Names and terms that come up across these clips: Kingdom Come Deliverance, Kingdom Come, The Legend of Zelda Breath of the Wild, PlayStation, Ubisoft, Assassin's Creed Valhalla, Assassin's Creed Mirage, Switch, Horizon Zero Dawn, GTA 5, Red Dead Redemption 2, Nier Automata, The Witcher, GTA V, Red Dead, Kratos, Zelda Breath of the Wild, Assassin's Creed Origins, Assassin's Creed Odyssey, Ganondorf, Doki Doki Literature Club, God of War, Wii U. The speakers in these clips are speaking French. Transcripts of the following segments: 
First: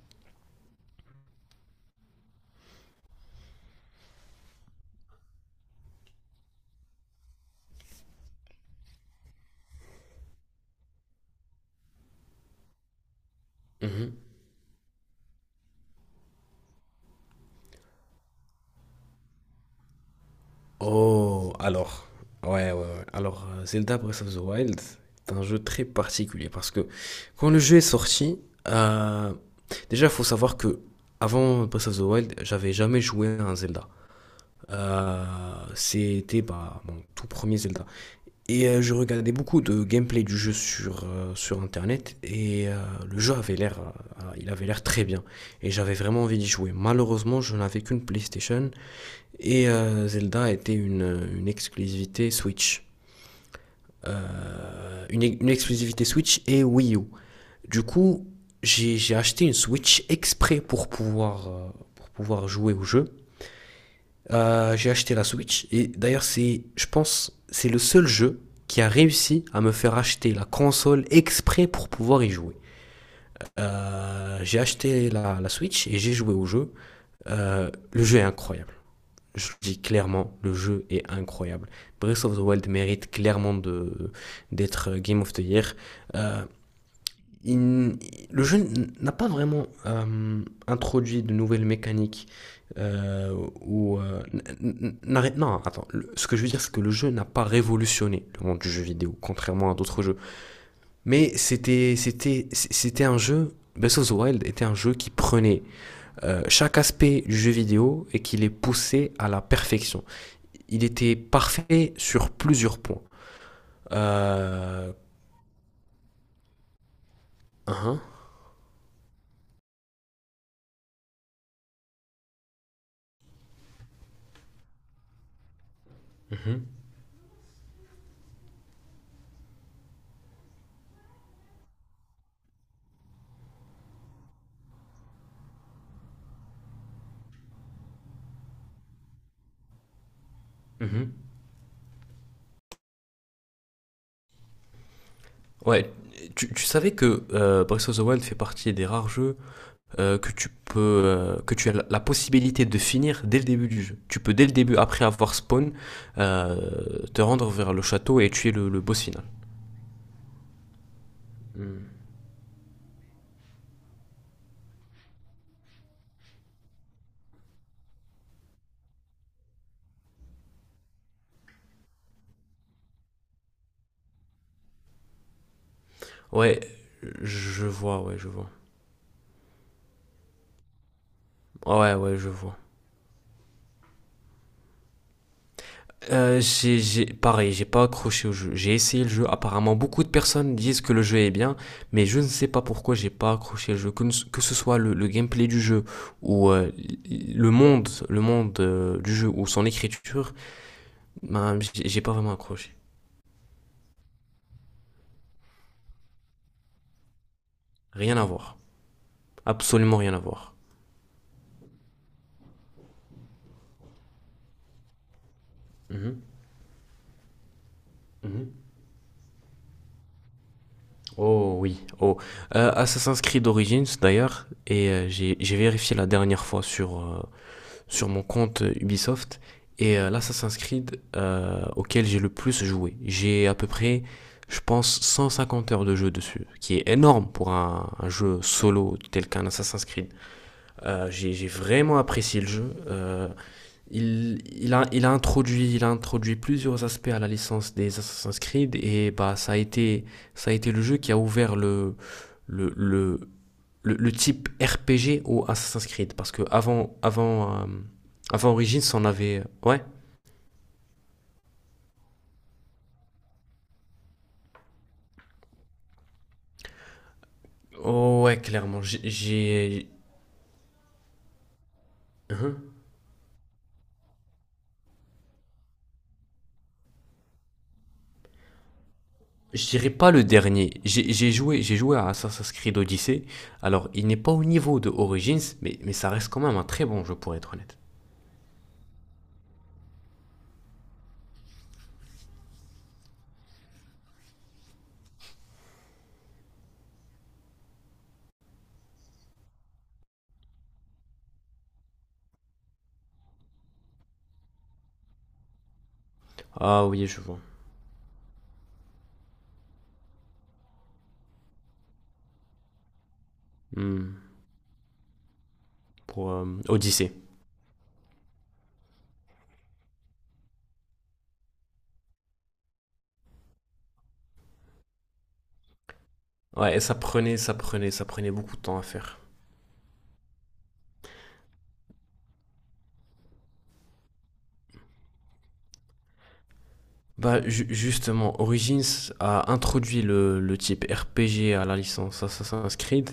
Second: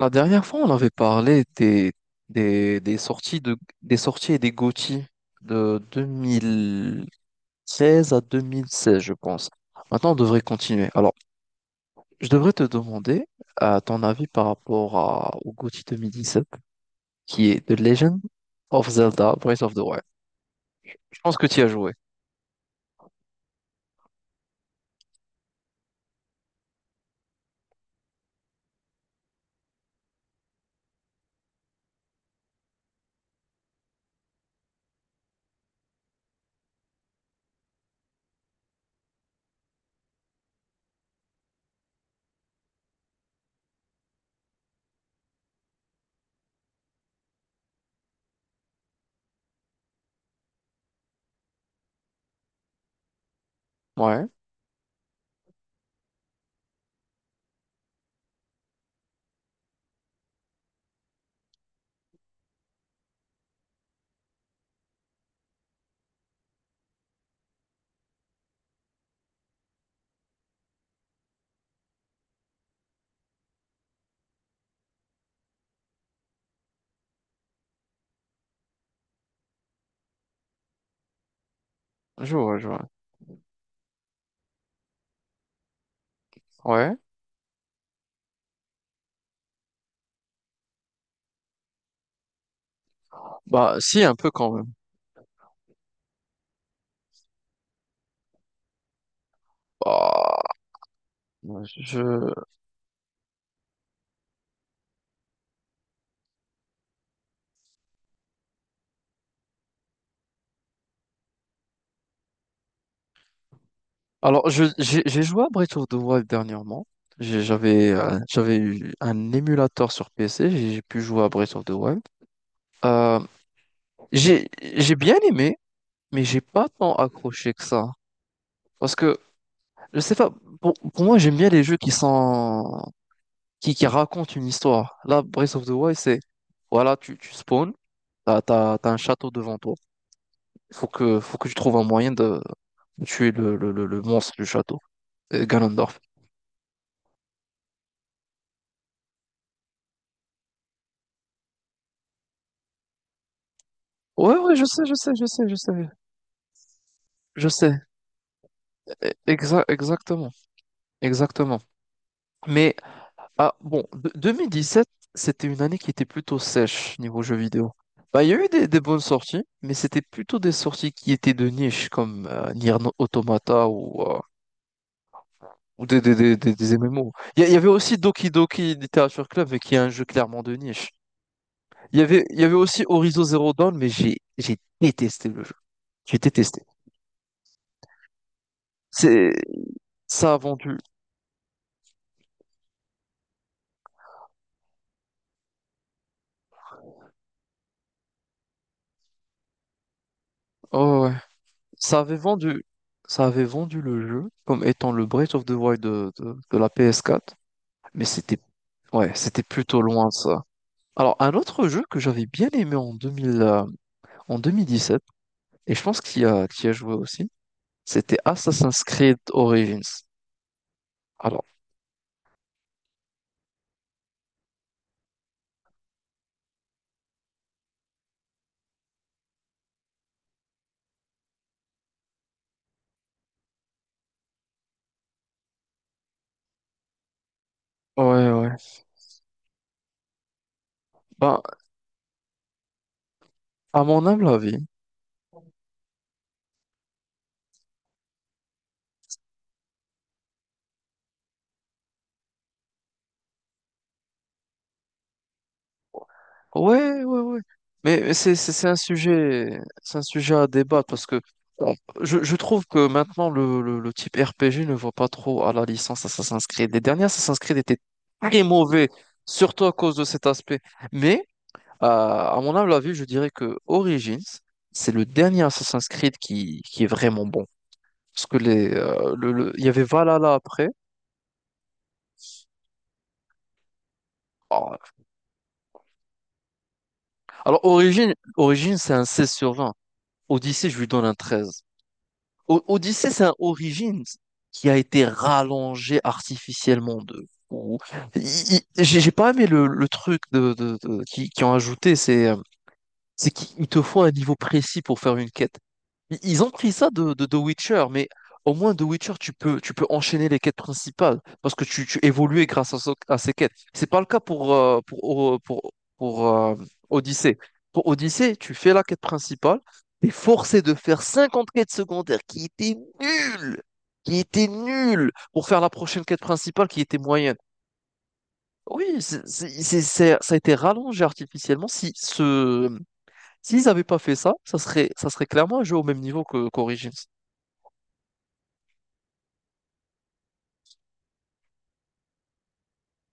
La dernière fois, on avait parlé des, des sorties de, des sorties et des GOTY de 2016 à 2016, je pense. Maintenant, on devrait continuer. Alors, je devrais te demander ton Mhm. avis par rapport au GOTY 2017, qui est The Legend of Zelda Breath of the Wild. Je pense que Oh, tu y as joué. alors, ouais, ouais, ouais. Alors, Zelda Breath of the Wild est un jeu très particulier parce que quand le jeu est sorti, euh, déjà, il faut savoir que avant Breath of the Wild, j'avais jamais joué à un Zelda. Euh, C'était bah, mon tout premier Zelda. Et je regardais beaucoup de gameplay du jeu sur internet et le jeu avait l'air, il avait l'air très bien et j'avais vraiment envie d'y jouer. Malheureusement, je n'avais qu'une PlayStation et Zelda était une exclusivité Switch. Ouais, Une exclusivité Switch et Wii U. Du coup, j'ai acheté une Switch exprès pour pouvoir jouer au jeu. J'ai acheté la Switch et d'ailleurs c'est, je pense, c'est le seul jeu qui a réussi à me faire acheter la console exprès pour pouvoir y jouer. J'ai acheté la Switch et j'ai joué au jeu. Le jeu est incroyable. Je le dis clairement, le jeu est incroyable. Breath je of the vois, je Wild vois. mérite clairement de d'être Game of the Year. Euh, Ouais. il- le jeu n'a pas vraiment introduit de nouvelles mécaniques euh, Bah, ou si, un peu quand même. non, attends, ce que je veux dire c'est que le jeu n'a pas révolutionné le monde du jeu vidéo contrairement à d'autres jeux, mais Bah, c'était je, c'était c'était un jeu Breath of the Wild était un jeu qui prenait chaque aspect du jeu vidéo et qui les poussait à la perfection. Il était parfait sur plusieurs points. Alors, je, euh, j'ai joué à Breath of the Wild dernièrement. J'ai- J'avais hein. euh, j'avais eu un émulateur sur PC, j'ai pu jouer à Breath of the Wild. Euh, j'ai j'ai bien aimé, mais j'ai pas Mhm. tant accroché que ça. Parce que, je sais pas, pour moi, j'aime bien les jeux qui sont, qui racontent une histoire. Là, Breath of the Wild, c'est, voilà, tu spawns, t'as un château devant toi. Faut Mhm. que, faut que tu trouves un moyen de tuer le monstre du château, Ouais, Ganondorf. tu savais que Breath of the Wild fait partie des rares jeux que tu as la possibilité de finir dès le début du jeu. Tu peux Ouais, dès le ouais, je début, sais, je après sais, je avoir sais, je spawn, sais. Te Je rendre vers sais, le château et tuer le boss final. Exactement, exactement. Mais ah, bon, 2017, c'était une année qui était plutôt sèche niveau jeux vidéo. Bah, il y a eu des bonnes sorties, mais c'était plutôt des sorties qui étaient de niche, comme Nier Automata ou, euh, ou des, des, des, des- Ouais, des MMO. Il y je avait aussi vois, ouais, je Doki vois. Doki Literature Club, mais qui est un jeu clairement de niche. Ouais, Il y ouais, avait, je il y avait vois. aussi Horizon Zero Dawn, mais j'ai détesté le jeu. J'ai détesté. Pareil, j'ai pas accroché au jeu. J'ai essayé le jeu. C'est, Apparemment, beaucoup de Ça a personnes vendu. disent que le jeu est bien, mais je ne sais pas pourquoi j'ai pas accroché le jeu. Que ce soit le gameplay du jeu ou le monde du jeu ou son écriture, Oh, ouais. ben, j'ai Ça j'ai pas avait vraiment vendu, accroché. ça avait vendu le jeu comme étant le Breath of the Wild de la PS4, mais Rien à c'était voir. ouais, c'était plutôt Absolument loin rien à ça. voir. Alors, un autre jeu que j'avais bien aimé en 2017 et je pense Mhm, qu'il y a joué aussi, c'était mhm. Assassin's Creed Origins. Alors, Oh oui, oh. Assassin's Creed Origins d'ailleurs, et j'ai vérifié la dernière fois sur mon compte Ubisoft. Et l'Assassin's Creed auquel j'ai le plus joué. J'ai à peu près, je pense, 150 heures de jeu dessus, qui est énorme pour un ouais, jeu ouais. solo tel qu'un Assassin's Creed. J'ai Ben, j'ai vraiment apprécié le jeu. À mon humble avis, Il a introduit plusieurs aspects à la licence des Assassin's Creed et bah, ça a été le jeu qui a ouvert le, le, le type RPG au Assassin's Creed. Parce que ouais, ouais, ouais. Mais c'est avant c'est- c'est un Origins, on avait. sujet, Ouais. c'est un sujet à débattre parce que bon, je trouve que maintenant le type RPG ne va pas trop à la licence Assassin's Creed. Les dernières Assassin's Creed étaient Oh, ouais, très clairement. mauvais, J'ai- surtout à J'ai. cause de cet aspect. Mais à mon humble Hein. avis, je dirais que Origins, c'est le dernier Assassin's Creed qui est vraiment bon. Parce que il Je y avait dirais pas le Valhalla après. dernier. J'ai joué à Assassin's Creed Odyssey. Alors, il n'est pas au Oh. niveau de Origins, mais ça reste quand même un très bon jeu, pour être Alors, honnête. Origins c'est un 16 sur 20. Odyssey, je lui donne un 13. Odyssey, c'est un Origins qui a été rallongé artificiellement de fou. J'ai pas aimé le truc qui ont ajouté, c'est qu'ils te font un niveau précis pour faire une quête. Ils ont pris Ah ça oui, de, je de The vois. Witcher, mais au moins The Witcher, tu peux enchaîner les quêtes principales parce que tu évolues grâce à ces quêtes. C'est pas le Hmm. cas pour, O- pour, pour, Pour Odyssey. Odyssey. Pour Odyssey, tu fais la quête principale, t'es forcé de faire 50 quêtes secondaires nulles, qui étaient nulles pour faire la prochaine quête principale Ouais, qui ça était moyenne. prenait, ça prenait, ça prenait beaucoup de temps à Oui, faire. Ça a été rallongé artificiellement. Si ce, S'ils n'avaient pas fait ça, ça serait clairement un jeu au même niveau que qu'Origins. Bah, justement, Origins a introduit le type RPG à la licence Assassin's Creed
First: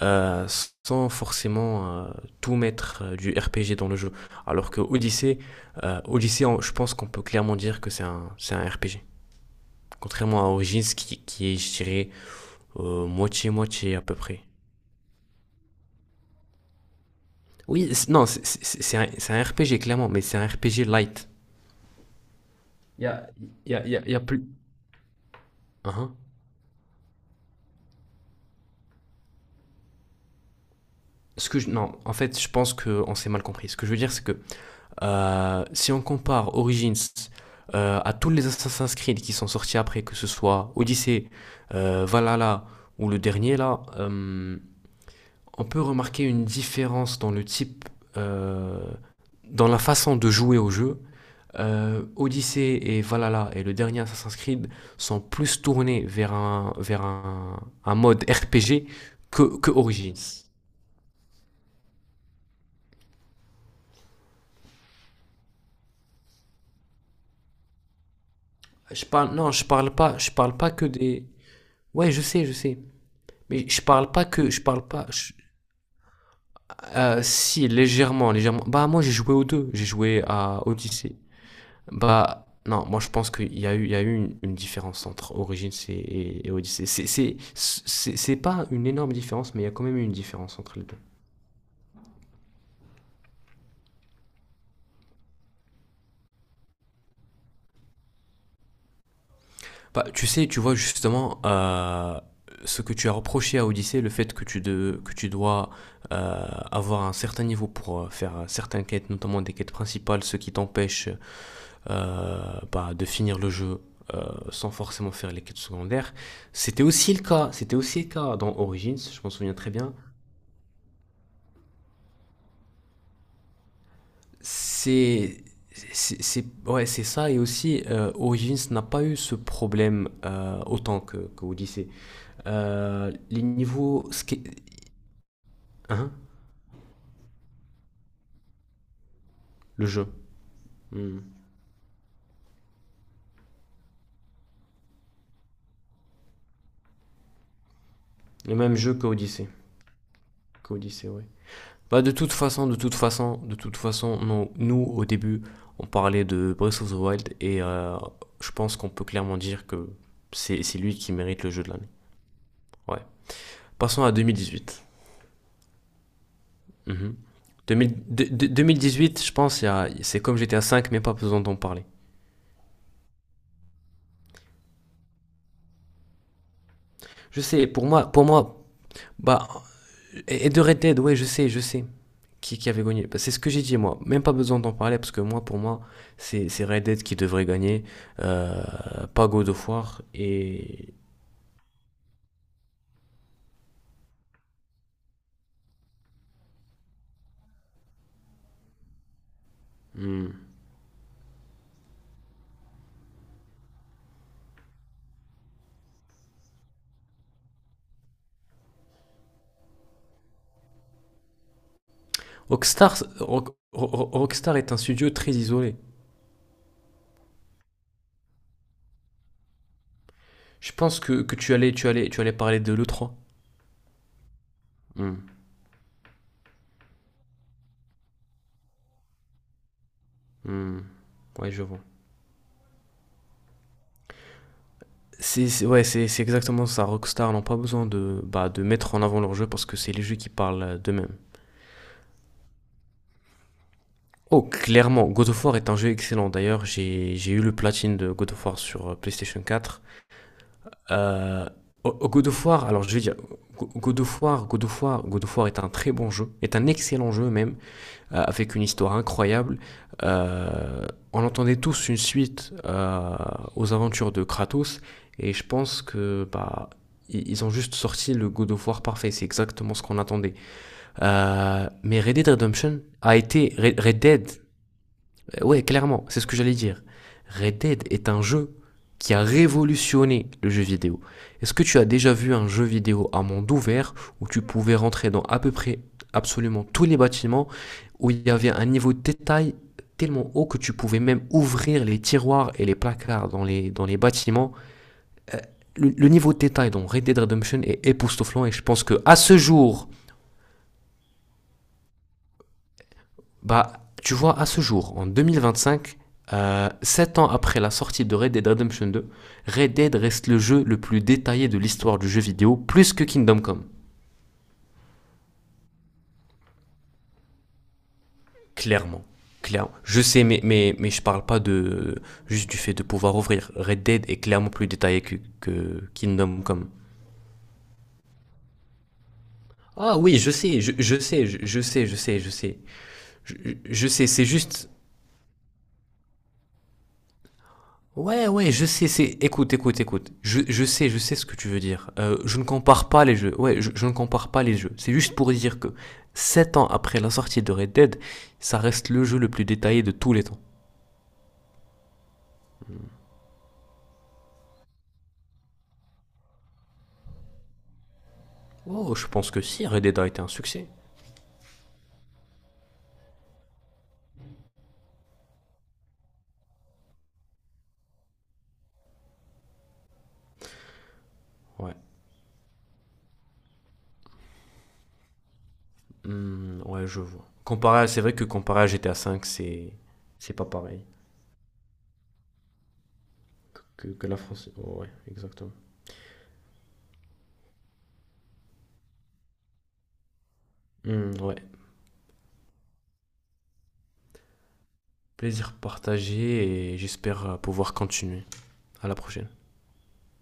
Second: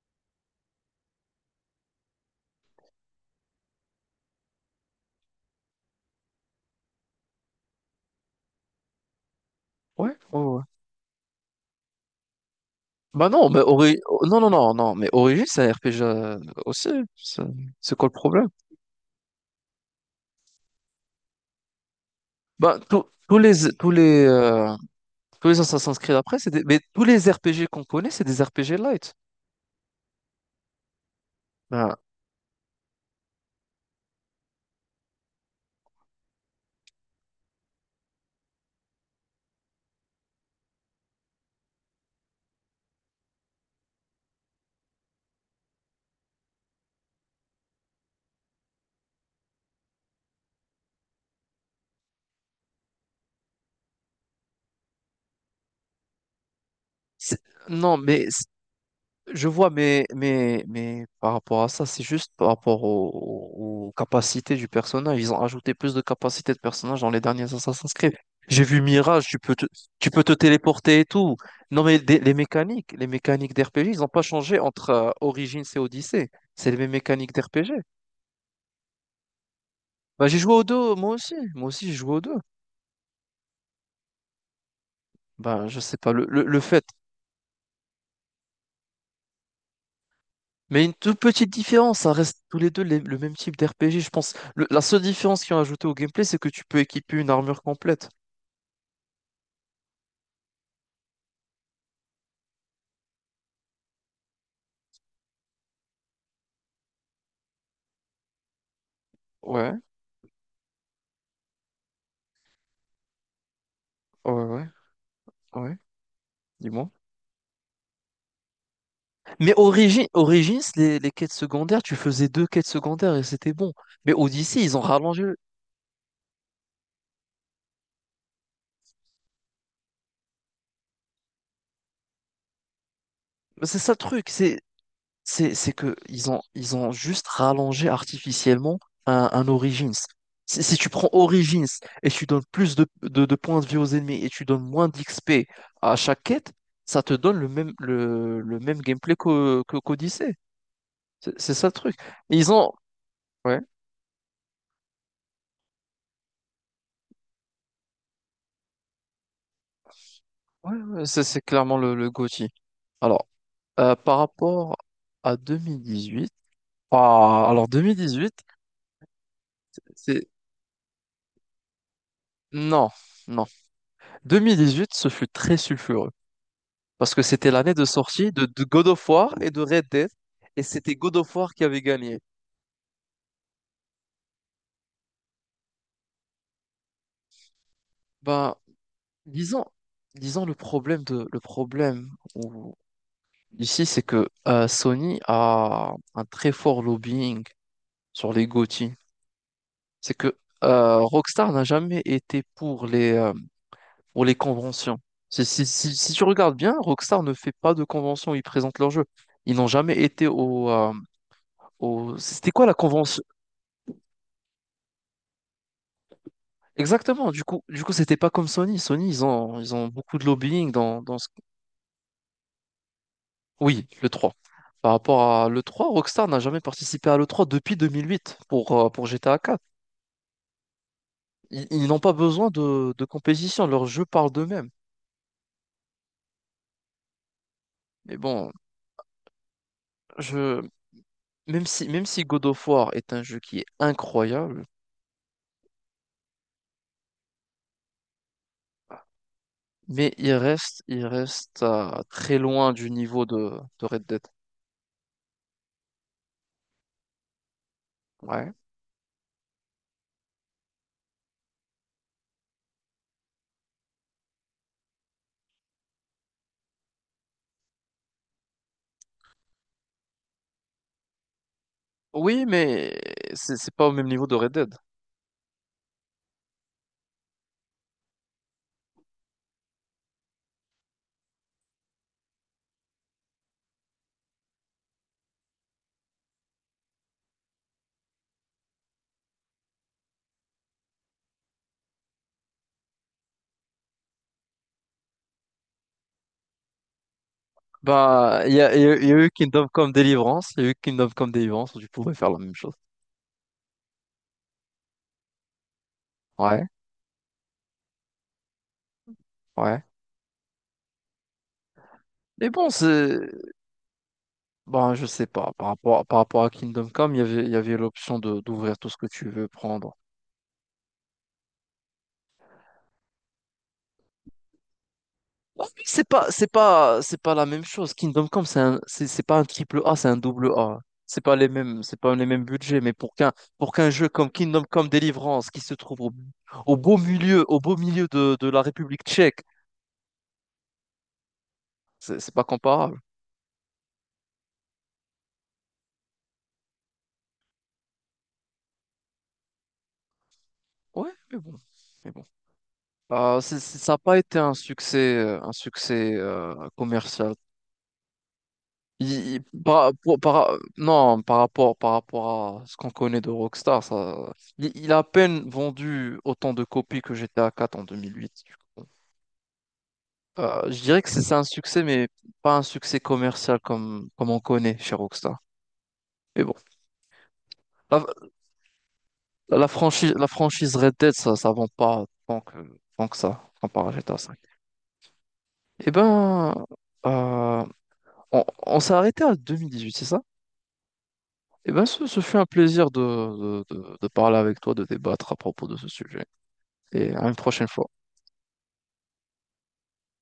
euh, sans forcément tout mettre du RPG dans le jeu. Alors que Odyssey, je pense qu'on peut clairement dire que c'est un RPG. Ouais, ouais, Contrairement à ouais. Origins qui est, je dirais, Bah non, moitié-moitié à peu non, près. non, non, non, mais Origin, c'est un RPG aussi. C'est Oui, c'est quoi le non, problème? C'est un RPG clairement, mais c'est un RPG light. Bah, tous Il y a, tous les, il y a, tous il y a- y a les, plus. euh, tous les Assassin's Creed Hein? après, mais tous les RPG qu'on connaît, c'est des RPG light. Non, Bah, en fait, je pense qu'on s'est mal compris. Ce que je veux dire, c'est que si on compare Origins à tous les Assassin's Creed qui sont sortis après, que ce soit Odyssey, Valhalla ou le dernier là, on peut remarquer une différence dans le type, euh, dans la façon de jouer au jeu. Odyssey et Valhalla et le dernier Assassin's Creed sont plus tournés vers un, vers c'est- un, un non, mode mais RPG je que, vois, que mais, Origins. mais, mais par rapport à ça, c'est juste par rapport capacités du personnage. Ils ont ajouté plus de capacités de personnage dans les derniers Assassin's Creed. J'ai vu Je Mirage, parle, tu non, peux te, je parle tu pas, peux je te parle pas que téléporter et des. tout. Non, mais Ouais, des- je les sais, je sais. mécaniques, les mécaniques Mais d'RPG, ils n'ont pas changé je parle entre pas. Origins et Odyssey. C'est les mêmes mécaniques Si d'RPG. légèrement, légèrement. Bah moi j'ai joué aux deux. J'ai joué Bah, j'ai joué à aux deux, moi Odyssey. aussi. Moi aussi, j'ai joué aux deux. Bah non, moi je pense qu'il y a eu une différence entre Bah, Origins je et, sais pas. Et, et Le Odyssey. fait C'est pas une énorme différence, mais il y a quand même eu une différence entre Mais les une deux. toute petite différence, ça reste tous les deux le même type d'RPG, je pense. La seule différence qu'ils ont ajoutée au gameplay, c'est que tu peux équiper une armure complète. Bah tu sais, tu vois justement ce que tu as reproché à Odyssey, le fait que tu dois avoir un certain niveau pour faire certaines quêtes, notamment des Ouais, quêtes principales, ce qui t'empêche bah, de finir le jeu euh, ouais, ouais, sans forcément faire les quêtes ouais, secondaires. Dis-moi. C'était aussi le cas dans Origins, je m'en Mais souviens très bien. Origins, les quêtes secondaires, tu faisais deux quêtes secondaires et c'était bon. Mais Odyssey, ils ont rallongé. C'est c'est ouais, c'est ça et aussi Origins n'a pas eu ce problème autant que Odyssey. Les C'est ça le niveaux truc, c'est que hein. ils ont juste rallongé artificiellement un Le Origins. jeu. Si tu prends Hmm. Origins et tu donnes plus de points de vie aux ennemis et tu donnes moins d'XP à chaque quête, ça te donne le même le, Le le même même jeu que gameplay Odyssey. qu'au- que qu'Odyssey. Que Odyssey, ouais. C'est ça le truc. Bah Et ils ont de Ouais, toute façon, non, nous au début, on parlait de Breath of the Wild et je pense qu'on peut clairement dire que c'est ouais, c'est lui ouais, qui c'est mérite le jeu de clairement l'année. le GOTY. Ouais. Alors Passons à par rapport 2018. à 2018, Mhm. ah alors 2000 de- 2018 de- 2018, je pense, c'est c'est comme GTA 5 mais pas besoin d'en parler. non, non, 2018 ce fut très sulfureux. Parce que Je c'était sais, l'année de sortie de, de God of War bah, et de Red Dead. et de Et Red c'était Dead, ouais, God je of sais, War je qui avait sais. gagné. Qui avait gagné. Bah, c'est ce que j'ai dit, moi. Même pas besoin d'en parler, parce que moi, pour moi, c'est Red Dead qui devrait gagner, Bah, euh, pas God disons, of War. disons le Et. problème de, le problème où- ici, c'est que Sony a un très fort lobbying sur les GOTY. C'est Hmm. que Rockstar n'a jamais été pour les conventions. Si tu regardes bien, Rockstar ne fait pas de convention, ils présentent leur jeu. Ils n'ont jamais été. C'était quoi la Rockstar, convention? Rock- Rockstar est un studio très isolé. Exactement, du coup, c'était pas comme Sony. Sony, ils ont beaucoup de lobbying Je pense dans que, ce... que tu allais parler de le trois. Oui, le 3. Par Hmm. rapport à le 3, Rockstar n'a jamais participé à le 3 depuis 2008 pour GTA 4. Hmm. Ouais, je Ils, vois. ils n'ont pas besoin de compétition, leurs jeux parlent d'eux-mêmes. C'est ouais, c'est exactement ça. Rockstar n'ont pas besoin Mais de, bah, bon, de mettre en avant leur jeu parce que c'est les jeux qui je, parlent d'eux-mêmes. même si God of War est un jeu qui est Oh, incroyable, clairement, God of War est un jeu excellent. D'ailleurs, j'ai eu le platine de God of War sur PlayStation 4. mais il reste, il Euh, reste euh, God très of War, loin alors du je vais dire, niveau de Red Dead. God of War est un très bon jeu, est un excellent jeu même, Ouais. avec une histoire incroyable. Euh, on entendait tous une suite aux aventures de Kratos, et je pense que bah, ils ont juste sorti le God of War parfait, c'est exactement ce qu'on attendait. Mais Red Dead Oui, Redemption mais a été, c'est Red pas au Red même niveau Dead de Red Dead. Ouais, clairement, c'est ce que j'allais dire. Red Dead est un jeu qui a révolutionné le jeu vidéo. Est-ce que tu as déjà vu un jeu vidéo à monde ouvert où tu pouvais rentrer dans à peu près absolument tous les bâtiments, où il y avait un niveau de détail tellement haut que tu pouvais même ouvrir les tiroirs et les placards dans les bâtiments? Le niveau de détail dans Red Dead Redemption est Bah, époustouflant et je pense que il y a à eu ce Kingdom jour, Come Deliverance, il y a eu Kingdom Come Deliverance, tu pourrais faire la même chose. bah, tu vois, à ce jour, en 2025, Ouais, 7 ans après la sortie de Red Dead Redemption 2, Red ouais. Dead reste le jeu le plus détaillé de l'histoire du jeu Mais vidéo, bon, plus que c'est... Kingdom Come. Bon, je sais pas, par rapport à Kingdom Come, il y avait l'option d'ouvrir tout ce Clairement. que tu veux Clairement. prendre. Je sais, mais je parle pas de juste du fait de pouvoir ouvrir. Red Dead est clairement plus détaillé que, Oh, mais que c'est pas, Kingdom c'est Come. pas, c'est pas la même chose. Kingdom Come, c'est pas un triple A, Ah c'est un oui, je double sais, A. C'est pas les mêmes, je c'est pas sais, les je mêmes sais. budgets, mais pour qu'un, Je, pour je qu'un sais, jeu c'est comme Kingdom juste. Come Deliverance, qui se trouve au beau milieu Ouais, de ouais, la je sais, République c'est. tchèque, Écoute, écoute, écoute. Je sais, je sais ce que tu veux dire. C'est Je ne pas compare comparable. pas les jeux. Ouais, je ne compare pas les jeux. C'est juste pour dire que 7 ans après la sortie de Red Dead, ça reste le jeu le plus détaillé de tous les temps. Ouais, mais bon. Mais bon. Ça n'a pas été un succès commercial. Oh, je pense que si, Red Dead a été un succès. Non, par rapport à ce qu'on connaît de Rockstar, ça, il a à peine vendu autant de copies que GTA 4 en 2008, du coup. Je dirais que c'est un Ouais. succès, mais pas un succès commercial comme on connaît chez Rockstar. Mais bon, Hmm, ouais, je vois. C'est la, vrai que comparé à GTA V, la c'est. franchise, la C'est pas franchise pareil Red Dead, ça ne vend pas tant que ça, que, comparé à que- que la GTA 5. France. Oh, ouais, exactement. Eh ben, euh, on s'est arrêté à 2018, c'est ça? Hmm, ouais. Eh ben, ce fut un plaisir de parler avec toi, de débattre à Plaisir propos de ce sujet. partagé et Et j'espère à une prochaine pouvoir fois. continuer. À la prochaine.